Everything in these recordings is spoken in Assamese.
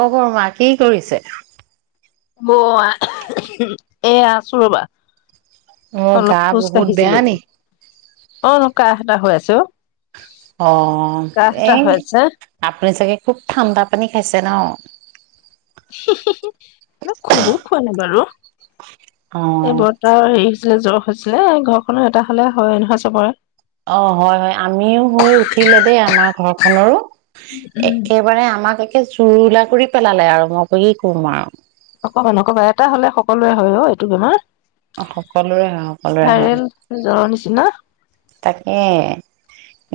অ', বৰমা কি কৰিছে? ব এ আছো ৰ'বা। অ', অলপ গা খোজ বহুত বেয়া কাঢ়িছিলো নি? অ', কাহঁ এটা হৈ আছে অ'। অ', কাহ এটা এই হৈ আছে আপুনি চাগে খুব ঠাণ্ডা পানী খাইছে ন'। খুবো খোৱা নাই বাৰু। অ এই বৰ্তাৰ হেৰি হৈছে ছিলে, জ্বৰ হৈছিলে ঘৰখনৰ এটাৰ হ'লে হয় নহয় চবৰে। অ হয় হয় আমিও হৈ উঠিলে দেই আমাৰ ঘৰখনৰো উম একেবাৰে আমাক এ এ জুৰুলা কৰি পেলালে আৰু মই কি কম আৰু হয়, নকবা এটা হ'লে সকলোৰে হয় অ' এইটো বেমাৰ। সকলোৰে হয়, সকলোৰে হয়। ন? তাকে,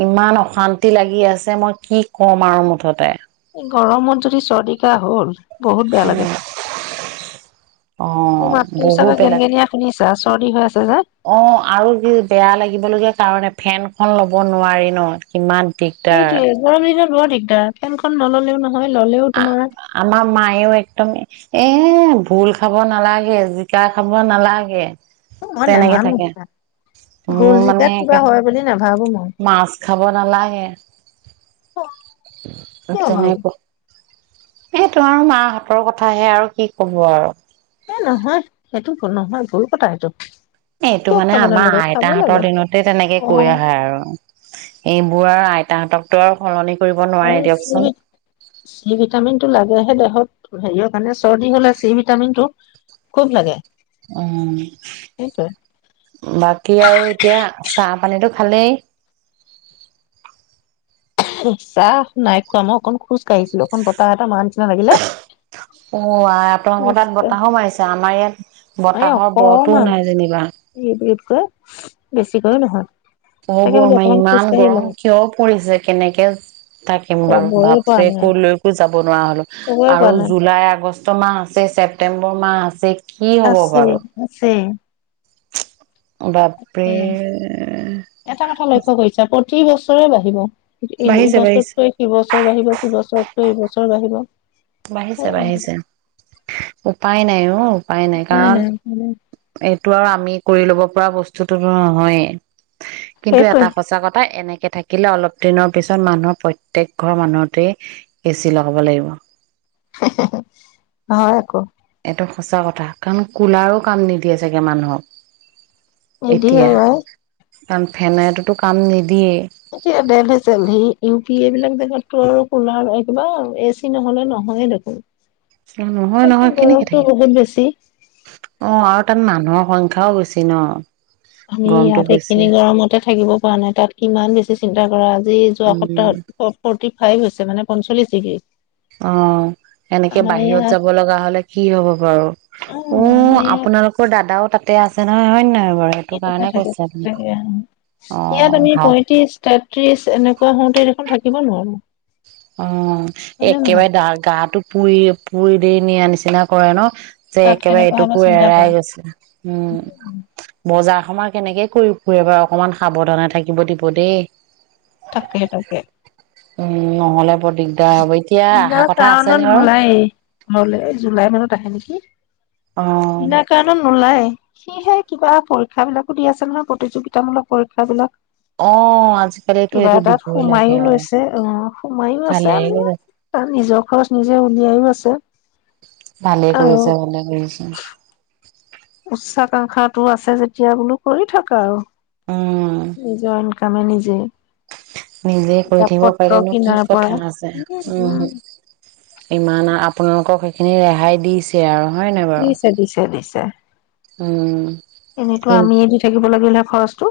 ইমান অশান্তি লাগি আছে মই কি কম আৰু মুঠতে। গৰমত যদি চৰ্দি-কাহ হ'ল বহুত বেয়া লাগে উম, মোৰ অ', মাতটো বহুত চাগে বেলেগ, গেনগেনীয়া শুনিছা চৰ্দি হৈ আছে যে অ' আৰু যি বেয়া লাগিবলগীয়া কাৰণে ফেনখন ল'ব নোৱাৰি ন, ইমান সেইটোয়েই গৰম দিনত বৰ দিক এয়া ফেনখন নল'লেও নহয়। ললেও তোমাৰ আমাৰ মায়েও একদম, এ ভোল খাব নালাগে, জিকা খাব নালাগে মই তেনেকে নামানো থাকে ভুল মোৰ মানে জিকাত কিবা একে, হয় বুলি নাভাবো মই মাছ খাব নালাগে অ, কিয় বাৰু তেনেকৈ সেইটো আৰু মাহঁতৰ কথাহে আৰু কি ক'ব আৰু। এই নহয়, সেইটো ভুল নহয়, ভুল কথা সেইটো। সেইটো মানে আমাৰ আইতাহঁতৰ দিনতে তেনেকে অ কৈ আহা আৰু। এইবোৰ আৰু আইতাহঁতকটো আৰু সলনি কৰিব নোৱাৰে আৰু দিয়কচোন চি, চি ভিটামিনটো লাগেহে দেহত। হেৰীয়ত মানে চৰ্দি হ'লে চি ভিটামিনটো খুব লাগে। অ', সেইটোৱে বাকী আৰু এতিয়া চাহ-পানীটো ভালেই। চাহ নাই খোৱা, মই অকন খোজ কাঢ়িছিলো অকন বতাহ এটা মাৰা নিচিনা লাগিলে। অ', আই আপোনালোকৰ তাত বতাহো মাৰিছে, আমাৰ ইয়াত এই বতাহৰ বতো ও অকমান নাই যেনিবা। ইতকৈ বেছিকৈও নহয় অ তাকে বোলো বৰমা অকমান ইমান খোজকাঢ়ি গৰম লওঁ কিয় পৰিছে? কেনেকে এজ থাকিম বাৰু, কবই পৰা বাপৰে নাই কলৈকো যাব বনোৱা হ'লো কবই আৰু পৰা নাই জুলাই, আগষ্ট মাহ আছে, ছেপ্টেম্বৰ মাহ আছে। কি হ'ব আছে, বাৰু আছে। বাপৰে উম এটা কথা [inaudible] লক্ষ্য কৰিছা প্ৰতি বছৰে বাঢ়িব। বাঢ়িছে বাঢ়িছে এইবছৰতকৈ সি বছৰ বাহিব, সিবছৰতকৈ দুই বছৰ বাঢ়িব। বাঢ়িছে, বাঢ়িছে উপায় নাই অ উপায় নাই, কাৰণ এই টো আৰু আমি কৰি ল'ব পৰা বস্তুটো নহয়েই। কিন্তু সেইটোৱে এটা সঁচা কথা, এনেকে তে থাকিলে অলপ দিনৰ পিছত মানুহ প্ৰত্যয়েক ঘৰ মানুহতেই এচি লগাব লাগিব। হয়, আকৌ। এইটো সঁচা কথা কাৰণ, কুলাৰো কাম নিদিয়ে চাগে মানুহক। নিদিয়ে এতিয়া অ', আই। কাৰণ, ফেনেইতো কাম নিদিয়েই। এতিয়া দেলহি চেলহি, ইউ পি এই বিলাক জেগাততো আৰু কুলাৰ কিবা এ চি নহ'লে নহয়ে দেখোন। নহয়, তাততো নহয় কেনেকে গৰমটো থাকে বহুত বেছি। অ', আৰু তাত মানুহৰ সংখ্যা খাওঁ হৈছে ন'? আমি গৰমটো ইয়াত বেছি এইখিনি গৰমতে থাকিব পৰা নাই, তাত কিমান বেছি চিন্তা কৰা আজি যোৱা উম সপ্তাহত ফ'ৰ্টি ফাইভ হৈছে। মানে পঞ্চলিছ ডিগ্ৰী। অ', এনেকে আমাৰ বাহিৰত ইয়াত যাব লগা হ'লে কি হ'ব বাৰু অ উম, আমাৰ ইয়াত আপোনালোকৰ দাদাও তাতে তাতে আছে নহয় হয়নে থাকে, থাকে আহ, অ ইয়াত আমি ভাল পয়ত্ৰিশ, তেত্ৰিশ এনেকুৱা হওঁতে দেখোন থাকি থাকিব নোৱাৰো। অ', হয় নে নহয়? একেবাৰে গাটো পুৰি, পুৰি দি নিয়া নিচিনা কৰে ন'? যে তাত একেবাৰে কেনেকুৱা হ'ব এইটোকো চিন্তা এৰাই কৰা গৈছে, উম, বজাৰ আমাৰ কেনেকে কৰি ফুৰে বাৰু অকমান সাৱধানে থাকিব দিব দেই। তাকে উম। নহ'লে বৰ দিগদাৰ হব এতিয়া বিনা অহা কথা কাৰণত আছেনে বাৰু নোলায়ে, ঘৰলৈ জুলাই মানত আহে নেকি। কি? অ বিনা কাৰণত নোলাইয়ে। সিহে কিবা পৰীক্ষা বিলাকো দি আছে নহয়, প্ৰতিযোগিতামূলক পৰীক্ষা বিলাক। অ', আজিকালিটো কিবা সিটো এটাত দিবই লাগে সোমাইও আৰু। লৈছে অ সোমাইও আছে তাৰ নিজৰ খৰচ নিজে উলিয়াইও আছে। অ'। ভালেই কৰিছে এনেকে আছে। উচ্চাকাংশাটো আছে যেতিয়া বোলো কৰি থাকা আৰু। উম, নিজৰ ইনকামে নিজে নিজে কৈ কিতাপ থাকিব পত্ৰ পাৰিলে নো কি কিনাৰ কথা পৰা আছে উম, ইমান আ আপোনালোকক সেইখিনি ৰেহাই দিছে আৰু। হয় নাই বাৰু দিছে, দিছে, দিছে, উম এনেতো আমিয়ে দি থাকিব লাগিলে খৰচটো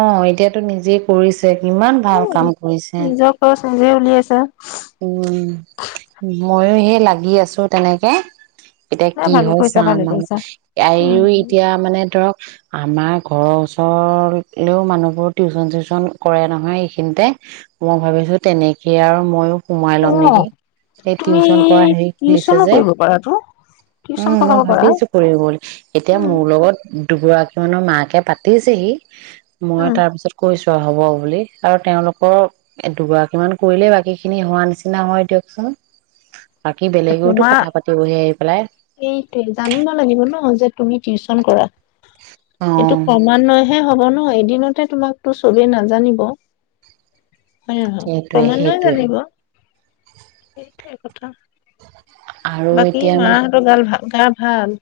অ এতিয়াতো নিজেই কৰিছে কিমান ভাল উম, কাম কৰিছে। নিজৰ খৰচ নিজে উলিয়াছে উম ময়ো সেই লাগি আছো তেনেকে। এতিয়া নাই কি ভালে হয় চা কৰিছা ভালে আমাৰ কৰিছা উম। আও এতিয়া মানে ধৰক আমাৰ ঘৰৰ ওচৰলৈও মানুহবোৰ টিউচন চিউচন কৰে নহয় এইখিনিতে মই ভাবিছোঁ তেনেকেই আৰু ময়ো সোমাই লম নেকি অ' এই তুমি টিউচন কৰা হেৰি খুলিছে টিউচনো যে কৰিব পাৰাতো টিউচন উম মই পঢ়াব পাৰা। ভাবিছো কৰিব বুলি এতিয়া উম মোৰ লগত দুগৰাকী মানৰ মাকে পাতিছেহি মই উম। তাৰ পিছত কৈছো হ'ব বুলি আৰু তেওঁলোকৰ দুগৰাকী মান কৰিলেই বাকী খিনি হোৱা নিচিনা হয় দিয়কচোন বাকী বেলেগেওতো তোমাৰ কথা পাতিবহি আহি পেলাই সেইটোৱে জানিব লাগিব ন যে তুমি টিউচন কৰা এইটো অ', ক্ৰমান্বয় হে হ'ব ন ন এদিনতে তোমাকো চবেই নাজানিব হয় সেইটোৱে ক্ৰমান্বয়ে সেইটোৱে জানিব সেইটোৱে কথা। আৰু বাকী মা হতৰ ভাল গা ভাল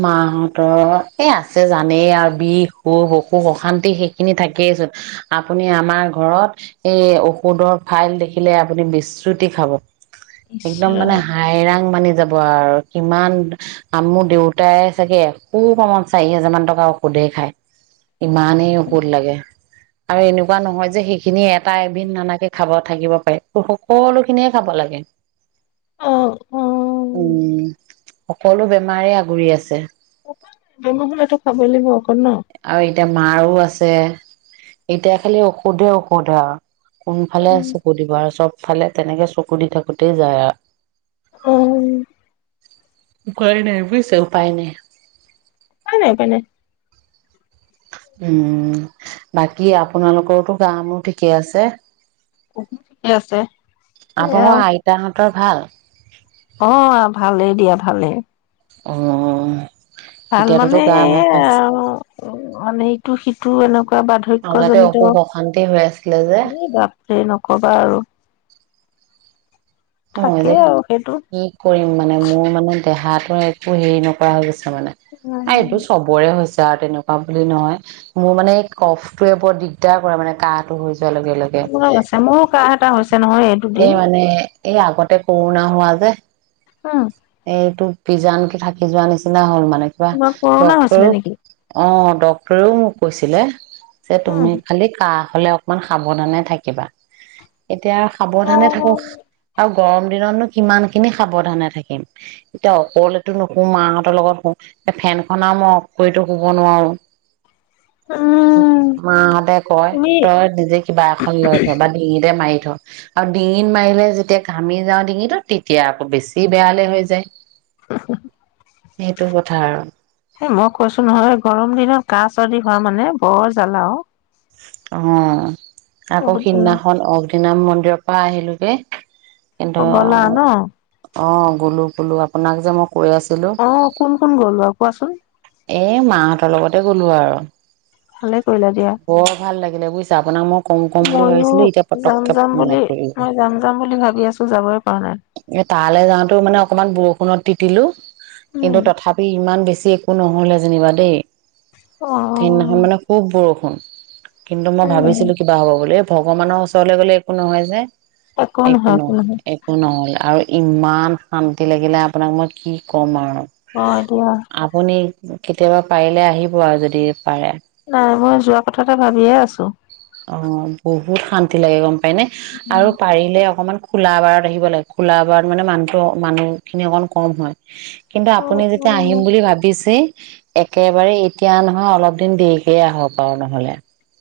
মা হতৰ এ আছে জানেই আৰু বিষ অসুখ অশান্তি সেই খিনি থাকেই চোন আপুনি আমাৰ ঘৰত এই ঔষধৰ ফাইল দেখিলে আপুনি বিচ্ৰুতি খাব। ইচ একদম ৰাম মানে হাইৰান মানি যাব। কোৱা আৰু কিমান আৰু দেউতা গোটাই চাগে এখোপামান চাৰি হোজাৰ মান টকা ঔষধেই খায় ইমানেই অষুধ লাগে আৰু এনেকুৱা নহয় যে সেইখিনি এটা এবিধ নানাকে খাব থাকিব পাৰে সকলো খিনিয়ে খাব লাগে। অ অ উম সকলো বেমাৰে ঘুৰি আছে বেমাৰ হলেটো খাবই লাগিব অকণ ন। আৰু এতিয়া মাৰো আছে এতিয়া খালি ঔষধে ঔষধে আৰু কোনফালে চকু দিব আৰু চব ফালে তেনেকে চকু দি থাকোতেই যায় আৰু উম উম উপায় নাই বুইছে উপায় নাই উপায় নাই, উপায় নাই। উম বাকী আপোনালোকৰো গা মুৰ ঠিকে আছে ঠিক আছে সেয়া ৰ, ভাল। অ', ভালেই দিয়া ভালেই। অ'। ভাল মানে এতিয়াতোতো গা এ, ভাল পাইছে আৰু মানে ত' সিটোও এনেক আগতে বাৰ্ধক্যজনিত অসুখ অশান্তি হৈ আছিলে যে এ বাপৰে নক'বা আৰু। অ' যে থাকেই আৰু সেইটো কি কৰিম মানে? মোৰ মানে দেহাতো একো হেৰি নকৰা হৈ গৈছে। মানে উম এইটো চবৰে হৈছে। য তেনেকুৱা বুলি নহয় মোৰ মানে এই ক'ফটয়ে বৰ দিগদাৰ কৰে মানে কাঁহটো হৈ যোৱাৰ লগে লগে। আছে মোৰো কাঁহ এটা হৈছে নহয় এই দুদিন। এই আগতে কৰোণা হোৱা যে। অ'। এইটো পিজা আনকি থাকি যোৱা নিচিনা হ'ল মান নাই খোৱা তোমাৰ কৰোণা হৈছিলে ডক্তৰক নেকি অ ডক্তৰেও মোক কৈছিলে। যে উম তুমি খালি কাহ হ'লে অকমান সাৱধানে থাকিবা। এতিয়া অ সাৱধানে থাকক আৰু গৰম দিনতনো কিমানখিনি সাৱধানে থাকিম এতিয়া অকলেতো নুশু মাহঁতৰ লগত শুও এ ফেন খন আৰু মই অফ কৰিতো শুব নোৱাৰো। উ উম মাহঁতে কয় তুমি তই নিজে কিবা এখন লৈ থ, বা ডিঙিতে মাৰি আৰু ডিঙিত মাৰিলে যেতিয়া ঘামি যাওঁ ডিঙিটোত তেতিয়া আকৌ বেছি বেয়ালে হৈ যায় যে আৰু এ মই কৈছো নহয় গৰম দিনত কাজ [unintelligible] হোৱা মানে বৰ জ্বালাও অ', আকৌ বহুত জ্বালা সিদিনাখন অগ্নিনাভ মন্দিৰৰ পৰা আহিলো। এ'। কিন্তু অ গ'লা ন অ', গ'লো গ'লো আপোনাক [unintelligible] অ', কোন কোন গলক? কোৱাচোন। এ, মাহঁতৰ লগতে গ'লো আৰু। ভালে। কৰিলা দিয়া। বৰ ভাল লাগিলে বুজিছা, আপোনাক মই কম কম বুলি ময়ো ভাবিছিলো এতিয়া পতককে মনত পৰিলো। কৈ আছো যাবৰ কাৰণে এ, তালৈ যাওঁতে মানে অকমান বৰষুণত তিতিলো। কিন্তু উম তথাপি ইমান বেছি একো নহ'লে যেনিবা দেই। অ সেইদিনাখন উম মানে খুব বৰষুণ। হম। কিন্তু মই ভাবিছিলো কিবা হ'ব বুলি। ভগৱানৰ ওচৰলৈ গ'লে একো নহয় যে। একো নহয়, একো নহয়। আৰু ইমান শান্তি লাগিলে, আপোনাক মই কি কম আৰু। হয় দিয়া আপুনি কেতিয়াবা পাৰিলে আহিব আৰু যদি পাৰে নাই মই যোৱা কথা এটা ভাবিয়ে আছো [unintelligible] হয় নে উম আৰু পাৰিলে অকমান খোলা‌ বাৰত আহিব লাগে, খোলা বাৰত মানে মানুহটো মানুহ খিনি অকন কম হয়। কিন্তু আপুনি যেতিয়া উম আহিম বুলি ভাবিছেই একেবাৰে এতিয়া নহয়, অলপ দিন দেৰিকেই আহক আৰু নহলে।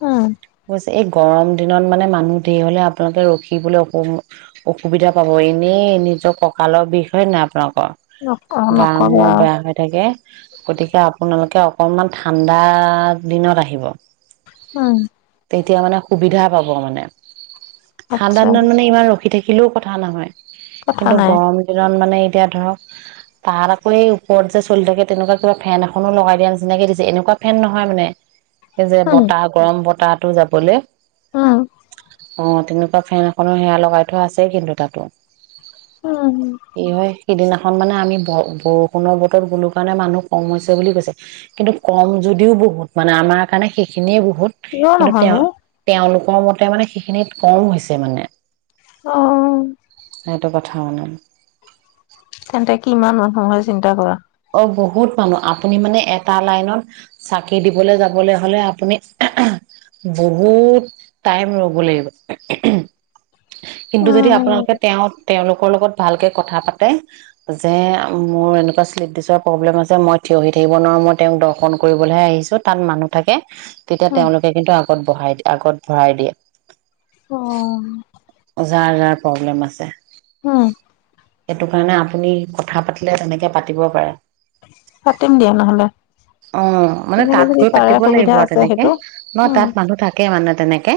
উম বুইছে, এই গৰম দিনত মানে মানুহ ঢেৰ হলে আপোনালোকে ৰখিবলৈ অসু অসুবিধা পাব, এনেই নিজৰ কঁকালৰ বিষ, হয় নাই নক আপোনাৰ গা নকবা মূৰ আৰু বেয়া হৈ থাকে, গতিকে আপোনালোকে অক কনমান ঠাণ্ডা দিনত আহিব। উম। তিয়া মানে সুবিধা পাব মানে ঠাণ্ডা আচ্ছা দিনত মানে ইমান ৰখি থাকি শিকিলেও কথা নহয়। কথা কিন্তু নাই গৰম দিনত মানে, এতিয়া ধৰক তাত আকৌ এই ওপৰত যে চলি থাকে তেনেকুৱা কিবা ফেন এখনো লগাই দিয়া নিচিনাকে দিছে এনেকুৱা ফেন নহয় মানে এই যে বতাহ গৰম বতাহ তাতো যাবলৈ অ অ তেনেকুৱা ফেন এখন সেয়া লগাই থোৱা আছেই কিন্তু তাতো উম কি হয় সিদিনা মানে আমি ব বৰষুণৰ বতৰত গলো কাৰণে মানুহ কম হৈছে বুলি কৈছে। কিন্তু কম যদিও বহুত মানে আমাৰ কাৰণে সেইখিনিয়ে বহুত বহুত হয় নে তেওঁলোকৰ মতে মানে সেইখিনিত কম হৈছে মানে অহ। সেইটো কথা মানে। তেন্তে কিমান মানুহ হয় চিন্তা কৰা অ বহুত মানুহ আপুনি মানে এটা লাইনত চাকি দিবলে যাবলৈ হলে আপুনি বহুত টাইম ৰ'ব লাগিব। কিন্তু যদি উম, আপোনালোকে তেওঁ তেওঁলোক লগত ভালকে কথা পাতে যে মোৰ এনেকুৱা লেডিছৰ প্ৰব্লেম আছে মই থিয় হৈ থাক নোৱাৰো। মই তেওঁক দৰ্শন কৰিবলৈহে আহিছোঁ তাত মানুহ থাকে তেতিয়া উম, তেওঁলোকে কিন্তু আগত বঢ়াই আগত ভাই দিয়ে অ যাৰ যাৰ প্ৰব্লেম আছে। উম সেইটো কাৰণে আপুনি কথা পাতিলে তেনেকে পাতিব পাৰে পাতিম দিয়া নহ'লে অ মানে তেনেকে তাত যদি গৈ পাৰে পাতিব সুবিধা লাগিব আৰু আছে তেনেকে সেইটো। নহয় উম, তাত মানুহ থাকে মানে তেনেকে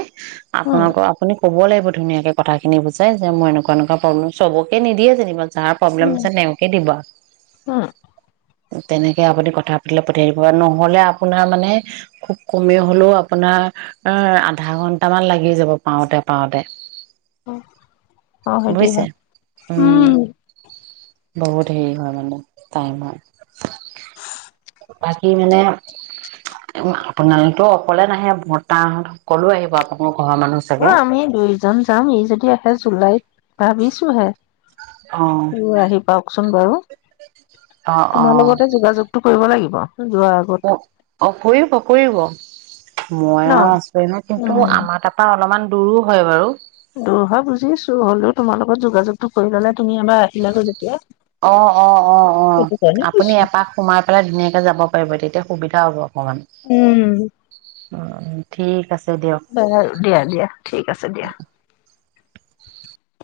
উম, আপোনাক আপুনি কব লাগিব ধুনীয়াকে কথাখিনি বুজাই যে মই এনেকুৱা এনেকুৱা প্ৰব্লেম। চবকে নিদিয়ে যেনিবা যাৰ প্ৰব্লেম উম, আছে তেওঁকে দিব। উম তেনেকে আপুনি কথা পাতিলে পাতিব। নহলে আপোনাৰ মানে খুব কমেই হলেও আপোনাৰ আহ আধা ঘন্টামান লাগি যাব পাওঁতে পাওতে অ সেইতি হে উম বহুত হেৰি হয় মানে টাইম হয় বাকী মানে উ আপোনালোকে অকলে নাহে বৰ্তাহত সকলো আহিব আপোনালোক অ আমি দুইজন যাম ই যদি আহে জুলাইত ভাবিছোহে অ উ আহি পাওকচোন বাৰু তোমাৰ অ', লগতে যোগাযোগ কৰিব লাগিব যোৱাৰ আগত অ কৰিব, কৰিব। মই ন। আৰু আচোয়ে ন কিন্তু উম, আমাৰ তাৰপৰা অলপমান দূৰো হয় বাৰু দুৰ হয় বুজিছো হলেও তোমাৰ লগত যোগাযোগটো কৰি ললে তুমি এবাৰ আহিলাগৈ যেতিয়া অ' অ' অ' অ' সেইটো কাৰণে আপুনি কৈছো। এপাক সোমাই পেলাই ধুনীয়াকে যাব পাৰিব তেতিয়া সুবিধা যাব উম উম ঠিক আছে। দিয়ক। দিয়া দিয়া ঠিক আছে দিয়া।